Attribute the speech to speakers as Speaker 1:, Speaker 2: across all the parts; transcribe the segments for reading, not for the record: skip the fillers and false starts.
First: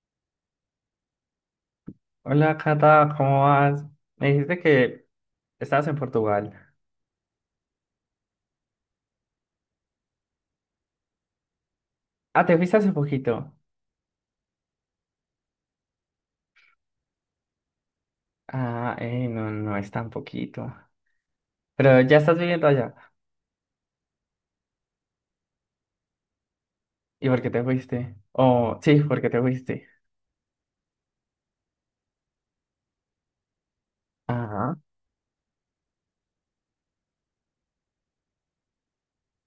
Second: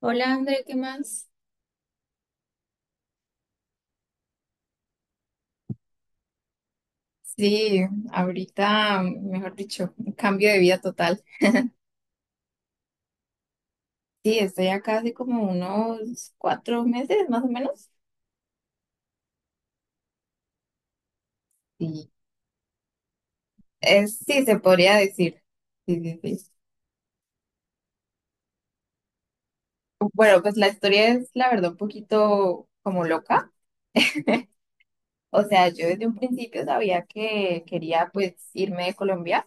Speaker 1: Hola, André, ¿qué más?
Speaker 2: Hola, Cata, ¿cómo vas? Me dijiste que estabas en Portugal.
Speaker 1: Sí, ahorita, mejor dicho, un cambio de vida total.
Speaker 2: Ah, te fuiste hace poquito.
Speaker 1: Sí, estoy acá hace como unos 4 meses más o menos.
Speaker 2: Ah, no, no es tan poquito. Pero
Speaker 1: Sí,
Speaker 2: ya estás viviendo allá.
Speaker 1: es, sí, se podría decir. Sí, sí, sí.
Speaker 2: ¿Y por qué te fuiste? Oh, sí, ¿por qué te fuiste?
Speaker 1: Bueno, pues la historia es, la verdad, un poquito como loca.
Speaker 2: Ajá,
Speaker 1: O sea, yo desde un principio sabía que quería pues irme de Colombia,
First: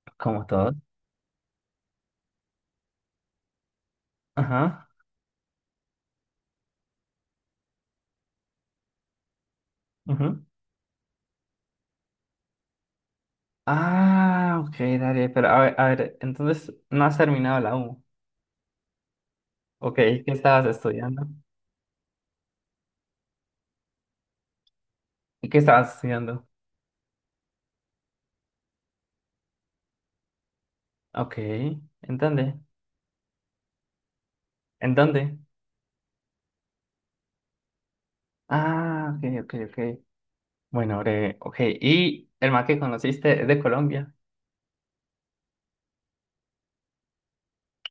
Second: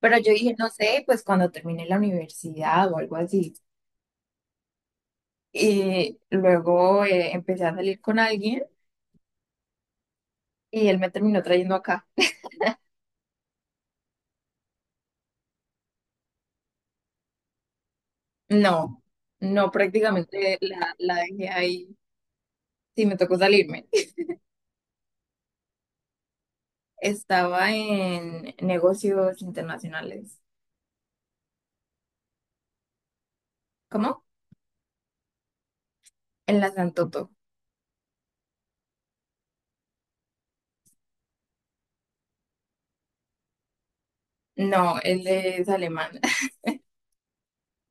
Speaker 1: pero yo
Speaker 2: como
Speaker 1: dije, no
Speaker 2: todos.
Speaker 1: sé, pues cuando termine la universidad o algo así.
Speaker 2: Ajá,
Speaker 1: Y luego empecé a salir con alguien
Speaker 2: ujú.
Speaker 1: y él me terminó trayendo acá.
Speaker 2: Ah, ok, dale, pero a ver, entonces no has terminado la U.
Speaker 1: No, no,
Speaker 2: Ok, ¿qué
Speaker 1: prácticamente
Speaker 2: estabas
Speaker 1: la
Speaker 2: estudiando?
Speaker 1: dejé ahí. Sí, me tocó salirme.
Speaker 2: ¿Y qué estabas estudiando?
Speaker 1: Estaba en negocios internacionales.
Speaker 2: Ok, ¿en dónde?
Speaker 1: ¿Cómo?
Speaker 2: ¿En dónde?
Speaker 1: En la Santoto.
Speaker 2: Ah, ok, ok, ok. Bueno, breve, ok. ¿Y el man que conociste es de Colombia?
Speaker 1: No, él es alemán.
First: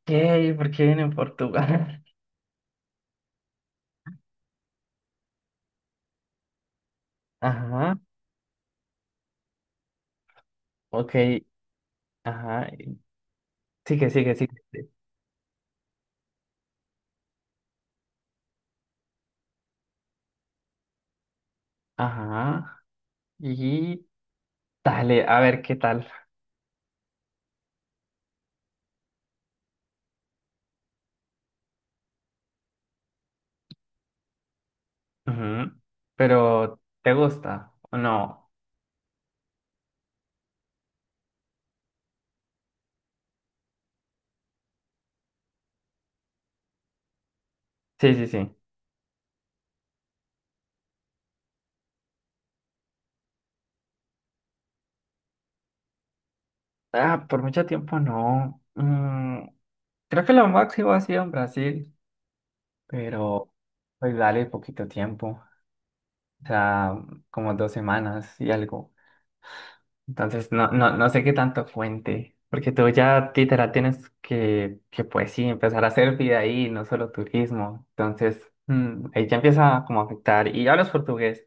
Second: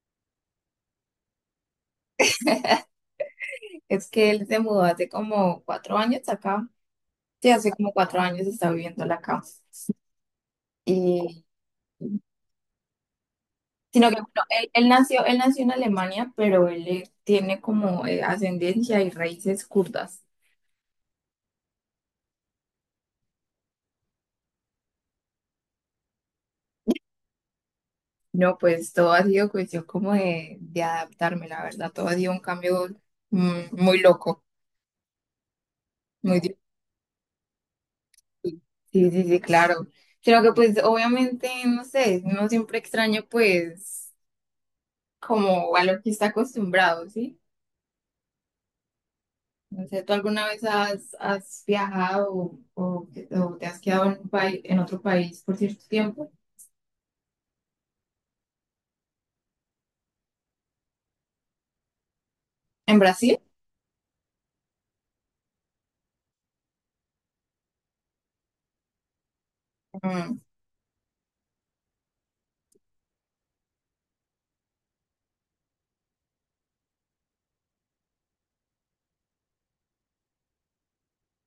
Speaker 2: ¿Qué? ¿Por qué viene en Portugal?
Speaker 1: Es que él se mudó hace como 4 años acá. Sí, hace como
Speaker 2: Ajá,
Speaker 1: 4 años está viviendo acá.
Speaker 2: ok,
Speaker 1: Y,
Speaker 2: ajá.
Speaker 1: sino
Speaker 2: Sigue,
Speaker 1: que bueno,
Speaker 2: sigue, sigue,
Speaker 1: él
Speaker 2: sigue.
Speaker 1: nació, en Alemania, pero él tiene como ascendencia y raíces kurdas.
Speaker 2: Ajá. Y dale, a ver qué tal.
Speaker 1: No, pues todo ha sido cuestión como de adaptarme, la verdad. Todo ha sido un cambio muy loco,
Speaker 2: Ujú.
Speaker 1: muy
Speaker 2: Pero, ¿te gusta o no?
Speaker 1: difícil. Sí, sí, sí, claro. Sino que pues obviamente, no sé, no siempre extraño pues como a lo que está acostumbrado, ¿sí?
Speaker 2: Sí, sí, sí.
Speaker 1: No sé, ¿tú alguna vez has viajado o te has quedado en un país, en otro país por cierto tiempo?
Speaker 2: Ah, por mucho tiempo no. Mm, creo que lo máximo ha sido en Brasil,
Speaker 1: ¿En Brasil?
Speaker 2: pero pues dale poquito tiempo. O sea, como dos semanas y algo.
Speaker 1: Mm,
Speaker 2: Entonces, no, no, no sé qué tanto cuente, porque tú ya literal tienes que pues sí, empezar a hacer vida ahí, no solo turismo. Entonces, ahí ya empieza como a afectar. Y hablas portugués.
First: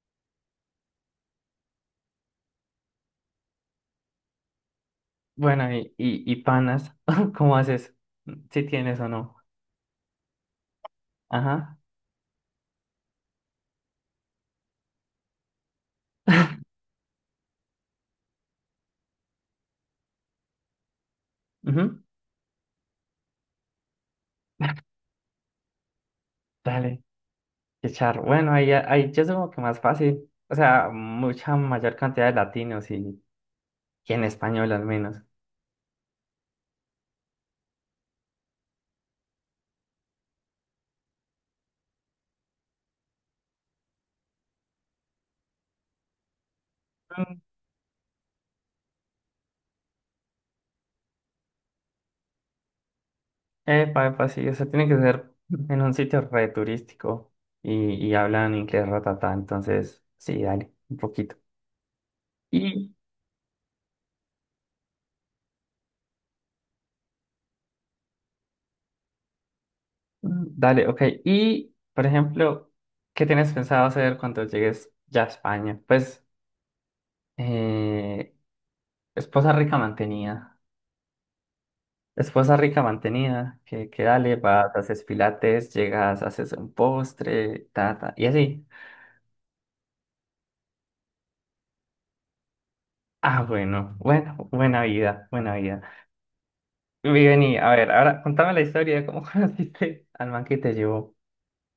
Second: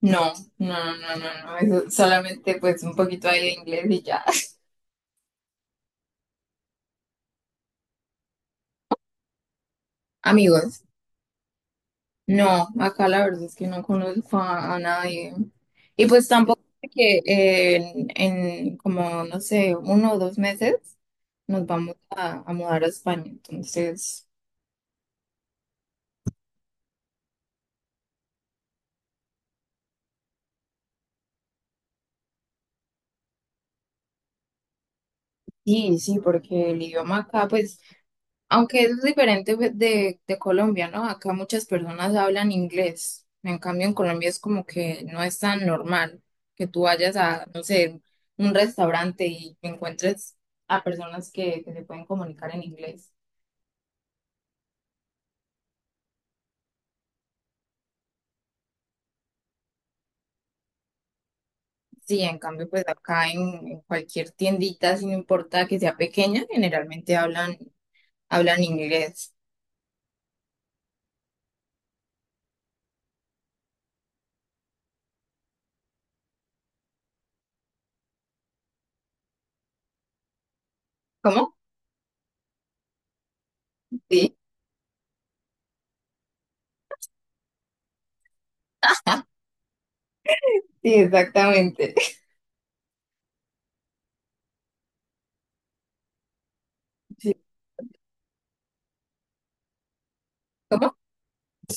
Speaker 1: no, no, no, no, no. Eso solamente pues un poquito ahí de inglés y ya.
Speaker 2: Bueno, y panas, ¿cómo haces? Si tienes o no.
Speaker 1: Amigos.
Speaker 2: Ajá,
Speaker 1: No, acá la verdad es que no conozco a nadie. Y pues tampoco sé que en como, no sé, 1 o 2 meses nos vamos
Speaker 2: ujú.
Speaker 1: a mudar a España. Entonces,
Speaker 2: Dale, qué charro. Bueno, ahí ya es como que más fácil. O sea, mucha mayor cantidad de latinos y en español al menos.
Speaker 1: sí, sí, porque el idioma acá, pues, aunque es diferente de, de Colombia, ¿no? Acá muchas personas hablan inglés. En cambio, en Colombia es como que no es tan normal que tú vayas a, no sé, un restaurante y encuentres a personas que se pueden comunicar en inglés.
Speaker 2: Epa, epa, sí, o sea, tiene que ser en un sitio re turístico y hablan inglés ratatá, entonces sí, dale, un poquito.
Speaker 1: Sí, en cambio, pues
Speaker 2: Y
Speaker 1: acá en cualquier tiendita, si no importa que sea pequeña, generalmente hablan inglés.
Speaker 2: dale, ok. Y, por ejemplo, ¿qué tienes pensado hacer cuando llegues ya a España? Pues, eh, esposa rica mantenida.
Speaker 1: ¿Cómo?
Speaker 2: Esposa rica mantenida, que dale,
Speaker 1: Sí,
Speaker 2: vas, haces pilates, llegas, haces un postre, ta, ta, y así.
Speaker 1: sí, exactamente.
Speaker 2: Ah, bueno, bueno, buena vida, buena vida. Vi,
Speaker 1: Sí.
Speaker 2: vení, a ver, ahora contame la historia de cómo conociste al man que te
Speaker 1: ¿Cómo?
Speaker 2: llevó.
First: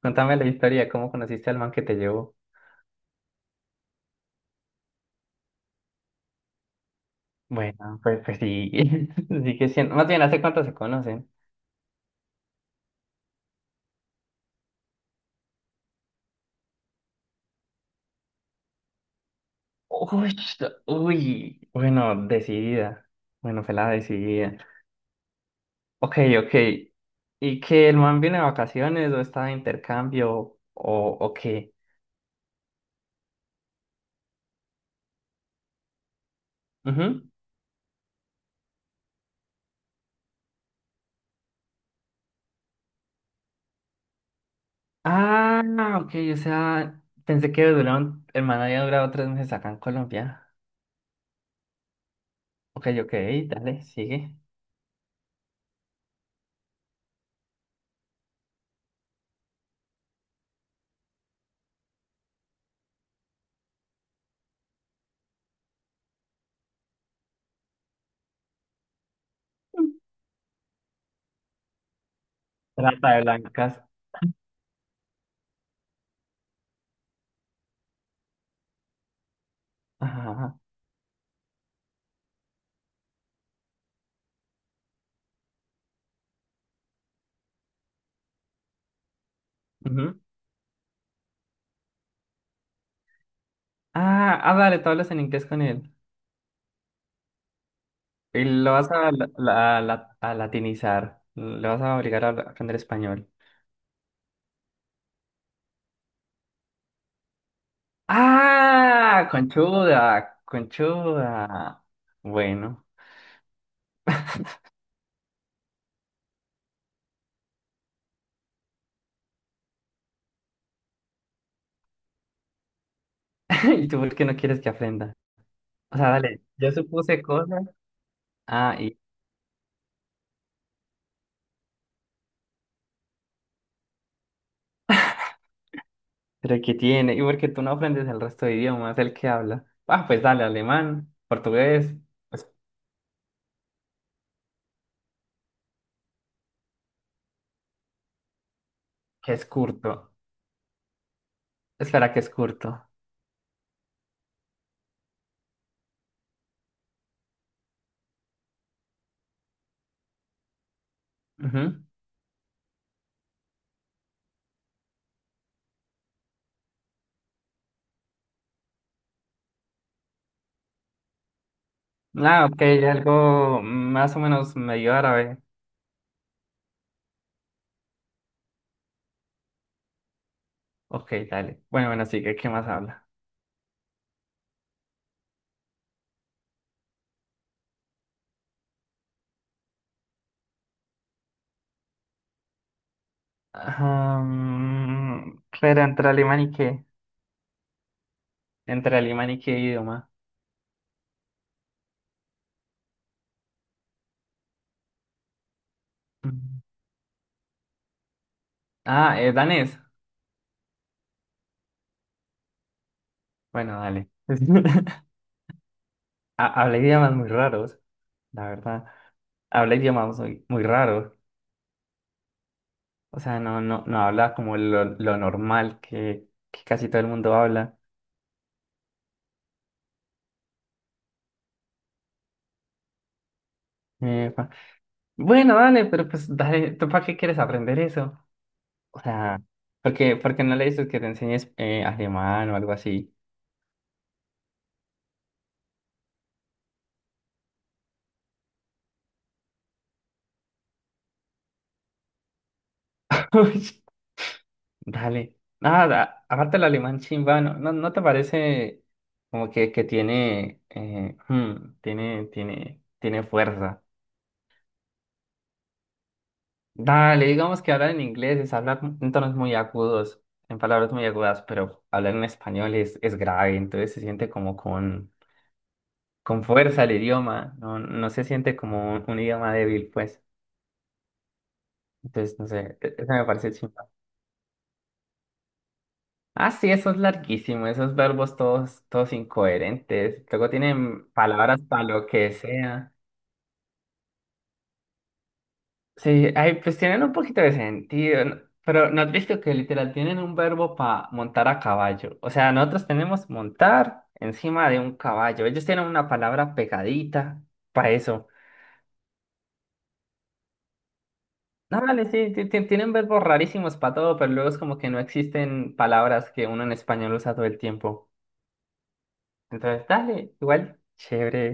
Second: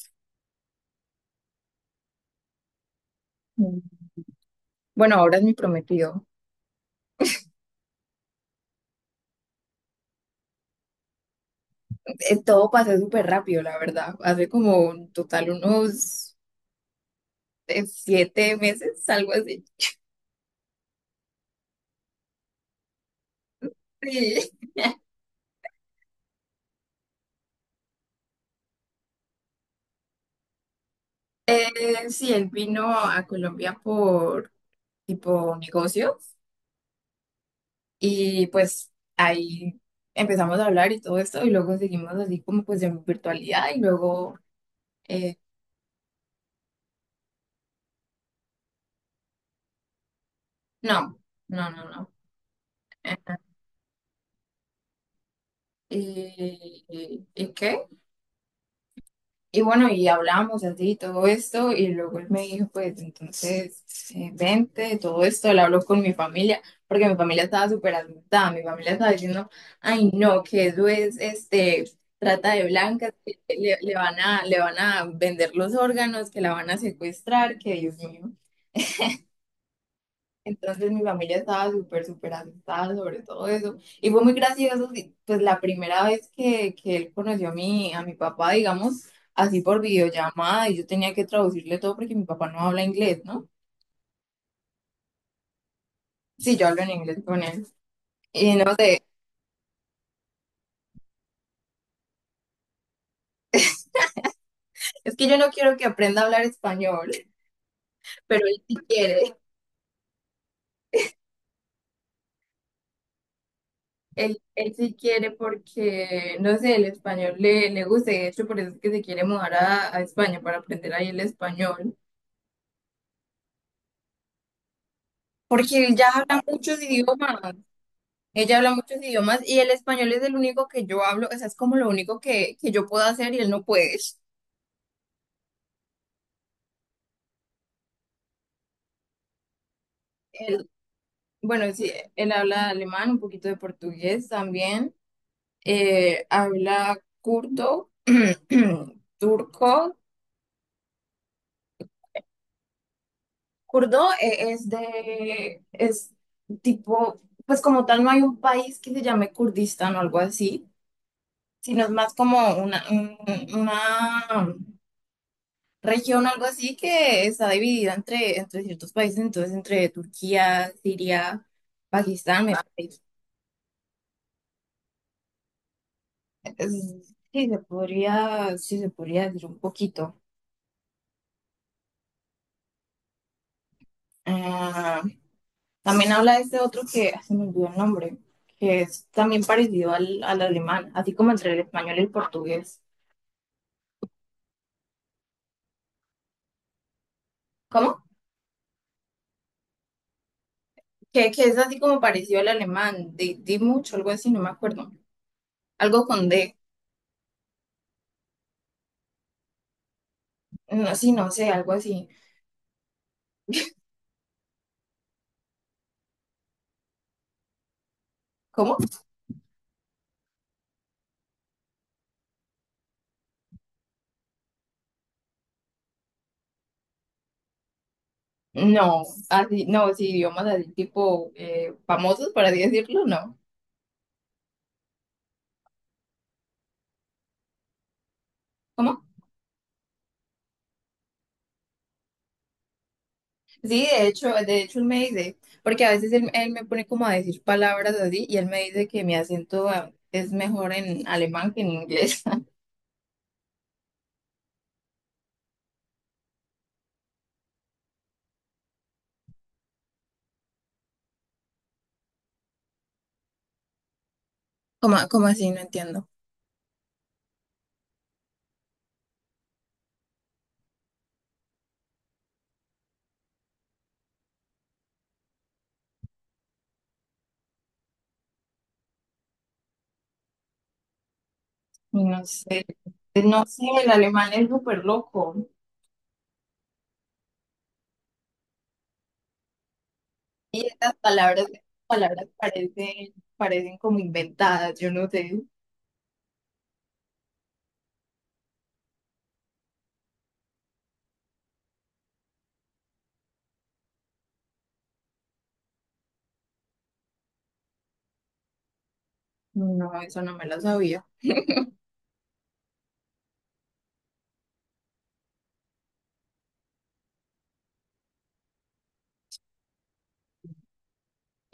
Speaker 2: Contame la historia de cómo conociste al man que te llevó.
Speaker 1: Mm. Bueno, ahora es mi prometido.
Speaker 2: Bueno, pues, pues sí, sí que siendo. Más bien, ¿hace cuánto se conocen?
Speaker 1: Todo pasó súper rápido, la verdad. Hace como en total unos 7 meses, algo así.
Speaker 2: Uy, uy, bueno, decidida. Bueno, la
Speaker 1: Sí.
Speaker 2: decidida. Ok, ok. ¿Y que el man viene de vacaciones o está de intercambio o qué?
Speaker 1: Sí, él vino a Colombia por tipo negocio.
Speaker 2: Ujú.
Speaker 1: Y pues ahí empezamos a hablar y todo esto, y luego seguimos así como pues en virtualidad, y luego, eh,
Speaker 2: Ah, ok, o sea, pensé que duraron, el man había durado tres meses acá en Colombia.
Speaker 1: no, no, no, no.
Speaker 2: Ok, ok, dale, sigue.
Speaker 1: ¿Y qué? Y bueno, y hablamos así y todo esto, y luego él me dijo, pues entonces, vente, todo esto, le hablo con mi familia, porque mi familia estaba súper asustada, mi familia estaba diciendo, ay no, que eso es, este, trata de
Speaker 2: Trata
Speaker 1: blancas,
Speaker 2: de
Speaker 1: que le,
Speaker 2: blancas.
Speaker 1: le van a, le van a vender los órganos, que la van a secuestrar, que Dios mío.
Speaker 2: Ajá.
Speaker 1: Entonces mi familia estaba súper, súper asustada sobre todo eso. Y fue muy gracioso, sí, pues la primera vez que él conoció a mi papá, digamos, así por
Speaker 2: Ujú.
Speaker 1: videollamada, y yo tenía que traducirle todo porque mi papá no habla inglés, ¿no?
Speaker 2: Ah, ah, dale, tú hablas en inglés con él.
Speaker 1: Sí, yo hablo en inglés con él.
Speaker 2: Y
Speaker 1: Y
Speaker 2: lo
Speaker 1: no
Speaker 2: vas
Speaker 1: sé,
Speaker 2: a, a latinizar. Le vas a aprender español.
Speaker 1: es que yo no quiero que aprenda a hablar español, pero él sí
Speaker 2: ¡Ah!
Speaker 1: quiere,
Speaker 2: Conchuda, conchuda. Bueno.
Speaker 1: él sí quiere porque, no sé, el español le gusta, y de hecho por eso es que se quiere mudar a España para aprender ahí el español.
Speaker 2: ¿Y tú por qué no quieres que aprenda?
Speaker 1: Porque él
Speaker 2: O
Speaker 1: ya
Speaker 2: sea, dale,
Speaker 1: habla
Speaker 2: yo
Speaker 1: muchos
Speaker 2: supuse
Speaker 1: idiomas.
Speaker 2: cosas.
Speaker 1: Ella habla
Speaker 2: Ah,
Speaker 1: muchos
Speaker 2: y
Speaker 1: idiomas y el español es el único que yo hablo, o sea, es como lo único que yo puedo hacer y él no puede.
Speaker 2: pero ¿qué tiene? ¿Y por qué tú no aprendes el resto de idiomas? El que habla. Ah, pues dale,
Speaker 1: Él,
Speaker 2: alemán,
Speaker 1: bueno, sí,
Speaker 2: portugués.
Speaker 1: él
Speaker 2: Pues,
Speaker 1: habla alemán, un poquito de portugués también, habla kurdo,
Speaker 2: que es
Speaker 1: turco.
Speaker 2: curto. Espera, que es curto.
Speaker 1: Kurdo es de, es tipo, pues como tal no hay un país que se llame Kurdistán o algo así,
Speaker 2: Ujú.
Speaker 1: sino es más como una, una región, algo así, que está dividida entre ciertos países, entonces entre Turquía, Siria, Pakistán,
Speaker 2: Ah,
Speaker 1: me
Speaker 2: ok,
Speaker 1: parece.
Speaker 2: algo más o menos medio árabe.
Speaker 1: Sí, se podría, sí, se podría decir un poquito.
Speaker 2: Ok, dale. Bueno, bueno, sí, ¿qué, qué más habla?
Speaker 1: Ah, también habla de este otro que se me olvidó el nombre, que es también parecido al, al alemán, así como entre el español y el portugués.
Speaker 2: Ah, pero entre alemán y qué.
Speaker 1: ¿Cómo?
Speaker 2: Entre alemán y qué idioma.
Speaker 1: Que es así como parecido al alemán, di, di mucho, algo así, no me acuerdo. Algo con
Speaker 2: Mm.
Speaker 1: D,
Speaker 2: Ah, danés.
Speaker 1: no, sí, no sé, algo así.
Speaker 2: Bueno, dale. Habla idiomas muy raros, la
Speaker 1: ¿Cómo?
Speaker 2: verdad. Habla idiomas muy, muy raros. O sea, no, no, no habla como lo normal que casi todo el mundo habla.
Speaker 1: No, así, no, sí, idiomas así tipo famosos, por así decirlo, no.
Speaker 2: Eh, pa- bueno, dale, pero pues dale, ¿tú para qué quieres aprender eso? O
Speaker 1: ¿Cómo?
Speaker 2: sea, porque, porque no le dices que te enseñes alemán o algo así.
Speaker 1: Sí, de hecho él me dice, porque a veces él me pone como a decir palabras así y él me dice que mi acento es mejor en alemán que en inglés.
Speaker 2: Uy, dale. Nada, aparte el alemán chimba, ¿no, no, no te parece como que tiene, tiene, tiene, tiene fuerza?
Speaker 1: ¿Cómo, cómo así? No entiendo.
Speaker 2: Dale, digamos que hablar en inglés es hablar en tonos muy agudos, en palabras muy agudas, pero hablar en español es grave, entonces se siente como con fuerza el idioma, no, no se siente como un idioma débil, pues.
Speaker 1: Y no
Speaker 2: Entonces, no
Speaker 1: sé,
Speaker 2: sé, eso me
Speaker 1: no
Speaker 2: parece
Speaker 1: sé,
Speaker 2: chimba.
Speaker 1: el alemán es súper loco
Speaker 2: Ah, sí, eso es larguísimo, esos verbos todos, todos incoherentes. Luego
Speaker 1: y estas
Speaker 2: tienen
Speaker 1: palabras,
Speaker 2: palabras para lo
Speaker 1: palabras
Speaker 2: que sea.
Speaker 1: parecen como inventadas, yo no sé.
Speaker 2: Sí, ay, pues tienen un poquito de sentido, ¿no? Pero ¿no has visto que literal tienen un verbo para montar a caballo? O sea, nosotros tenemos montar encima de un caballo. Ellos tienen una palabra pegadita para eso.
Speaker 1: No, eso no me lo sabía.
Speaker 2: No, vale, sí, tienen verbos rarísimos para todo, pero luego es como que no existen palabras que uno en español usa todo el tiempo. Entonces, dale, igual,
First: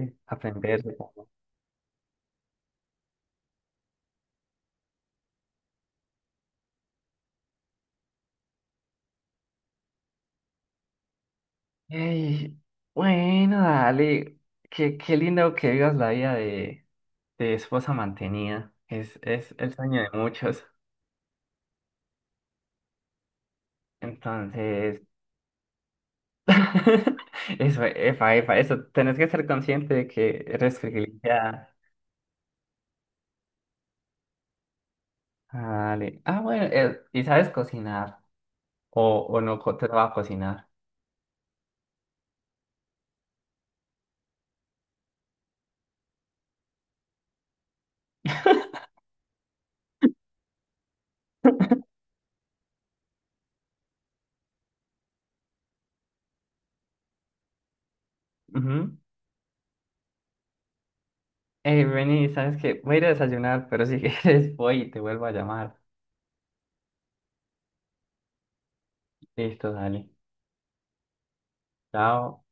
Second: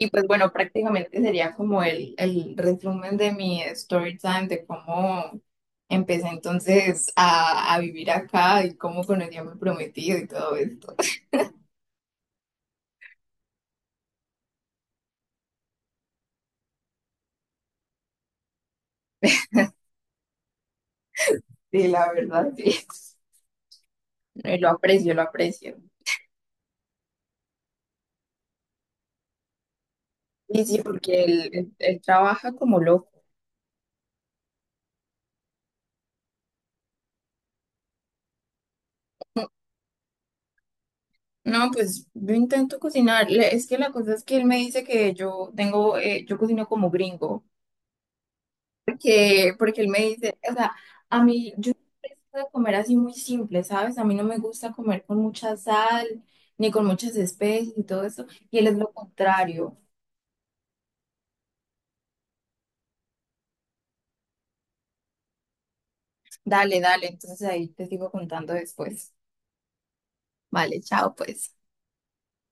Speaker 1: Y pues bueno,
Speaker 2: aprender.
Speaker 1: prácticamente sería como el resumen de mi story time, de cómo empecé entonces a vivir acá y cómo conocí a mi prometido y todo esto.
Speaker 2: Ey, bueno, dale. Qué, qué lindo que vivas la vida de esposa mantenida. Es el sueño de muchos.
Speaker 1: Sí, la verdad, sí. Y lo
Speaker 2: Entonces,
Speaker 1: aprecio, lo aprecio.
Speaker 2: eso, efa, efa, eso. Tenés que ser consciente de que
Speaker 1: Y
Speaker 2: eres
Speaker 1: sí, porque él,
Speaker 2: privilegiada.
Speaker 1: él, él trabaja como loco.
Speaker 2: Dale. Ah, bueno, y sabes cocinar. O no co- te va a cocinar.
Speaker 1: No, pues yo intento cocinar. Es que la cosa es que él me dice que yo tengo, yo cocino como gringo. Porque él me dice, o sea, a mí, yo de comer así muy simple, ¿sabes? A mí no me gusta comer con mucha sal, ni con muchas especies y todo eso. Y él es lo
Speaker 2: Ujú.
Speaker 1: contrario.
Speaker 2: Ey, vení, sabes que voy a ir a desayunar, pero si quieres voy y te vuelvo a llamar.
Speaker 1: Dale, dale, entonces ahí te sigo contando después.
Speaker 2: Listo, dale.
Speaker 1: Vale, chao, pues.
Speaker 2: Chao.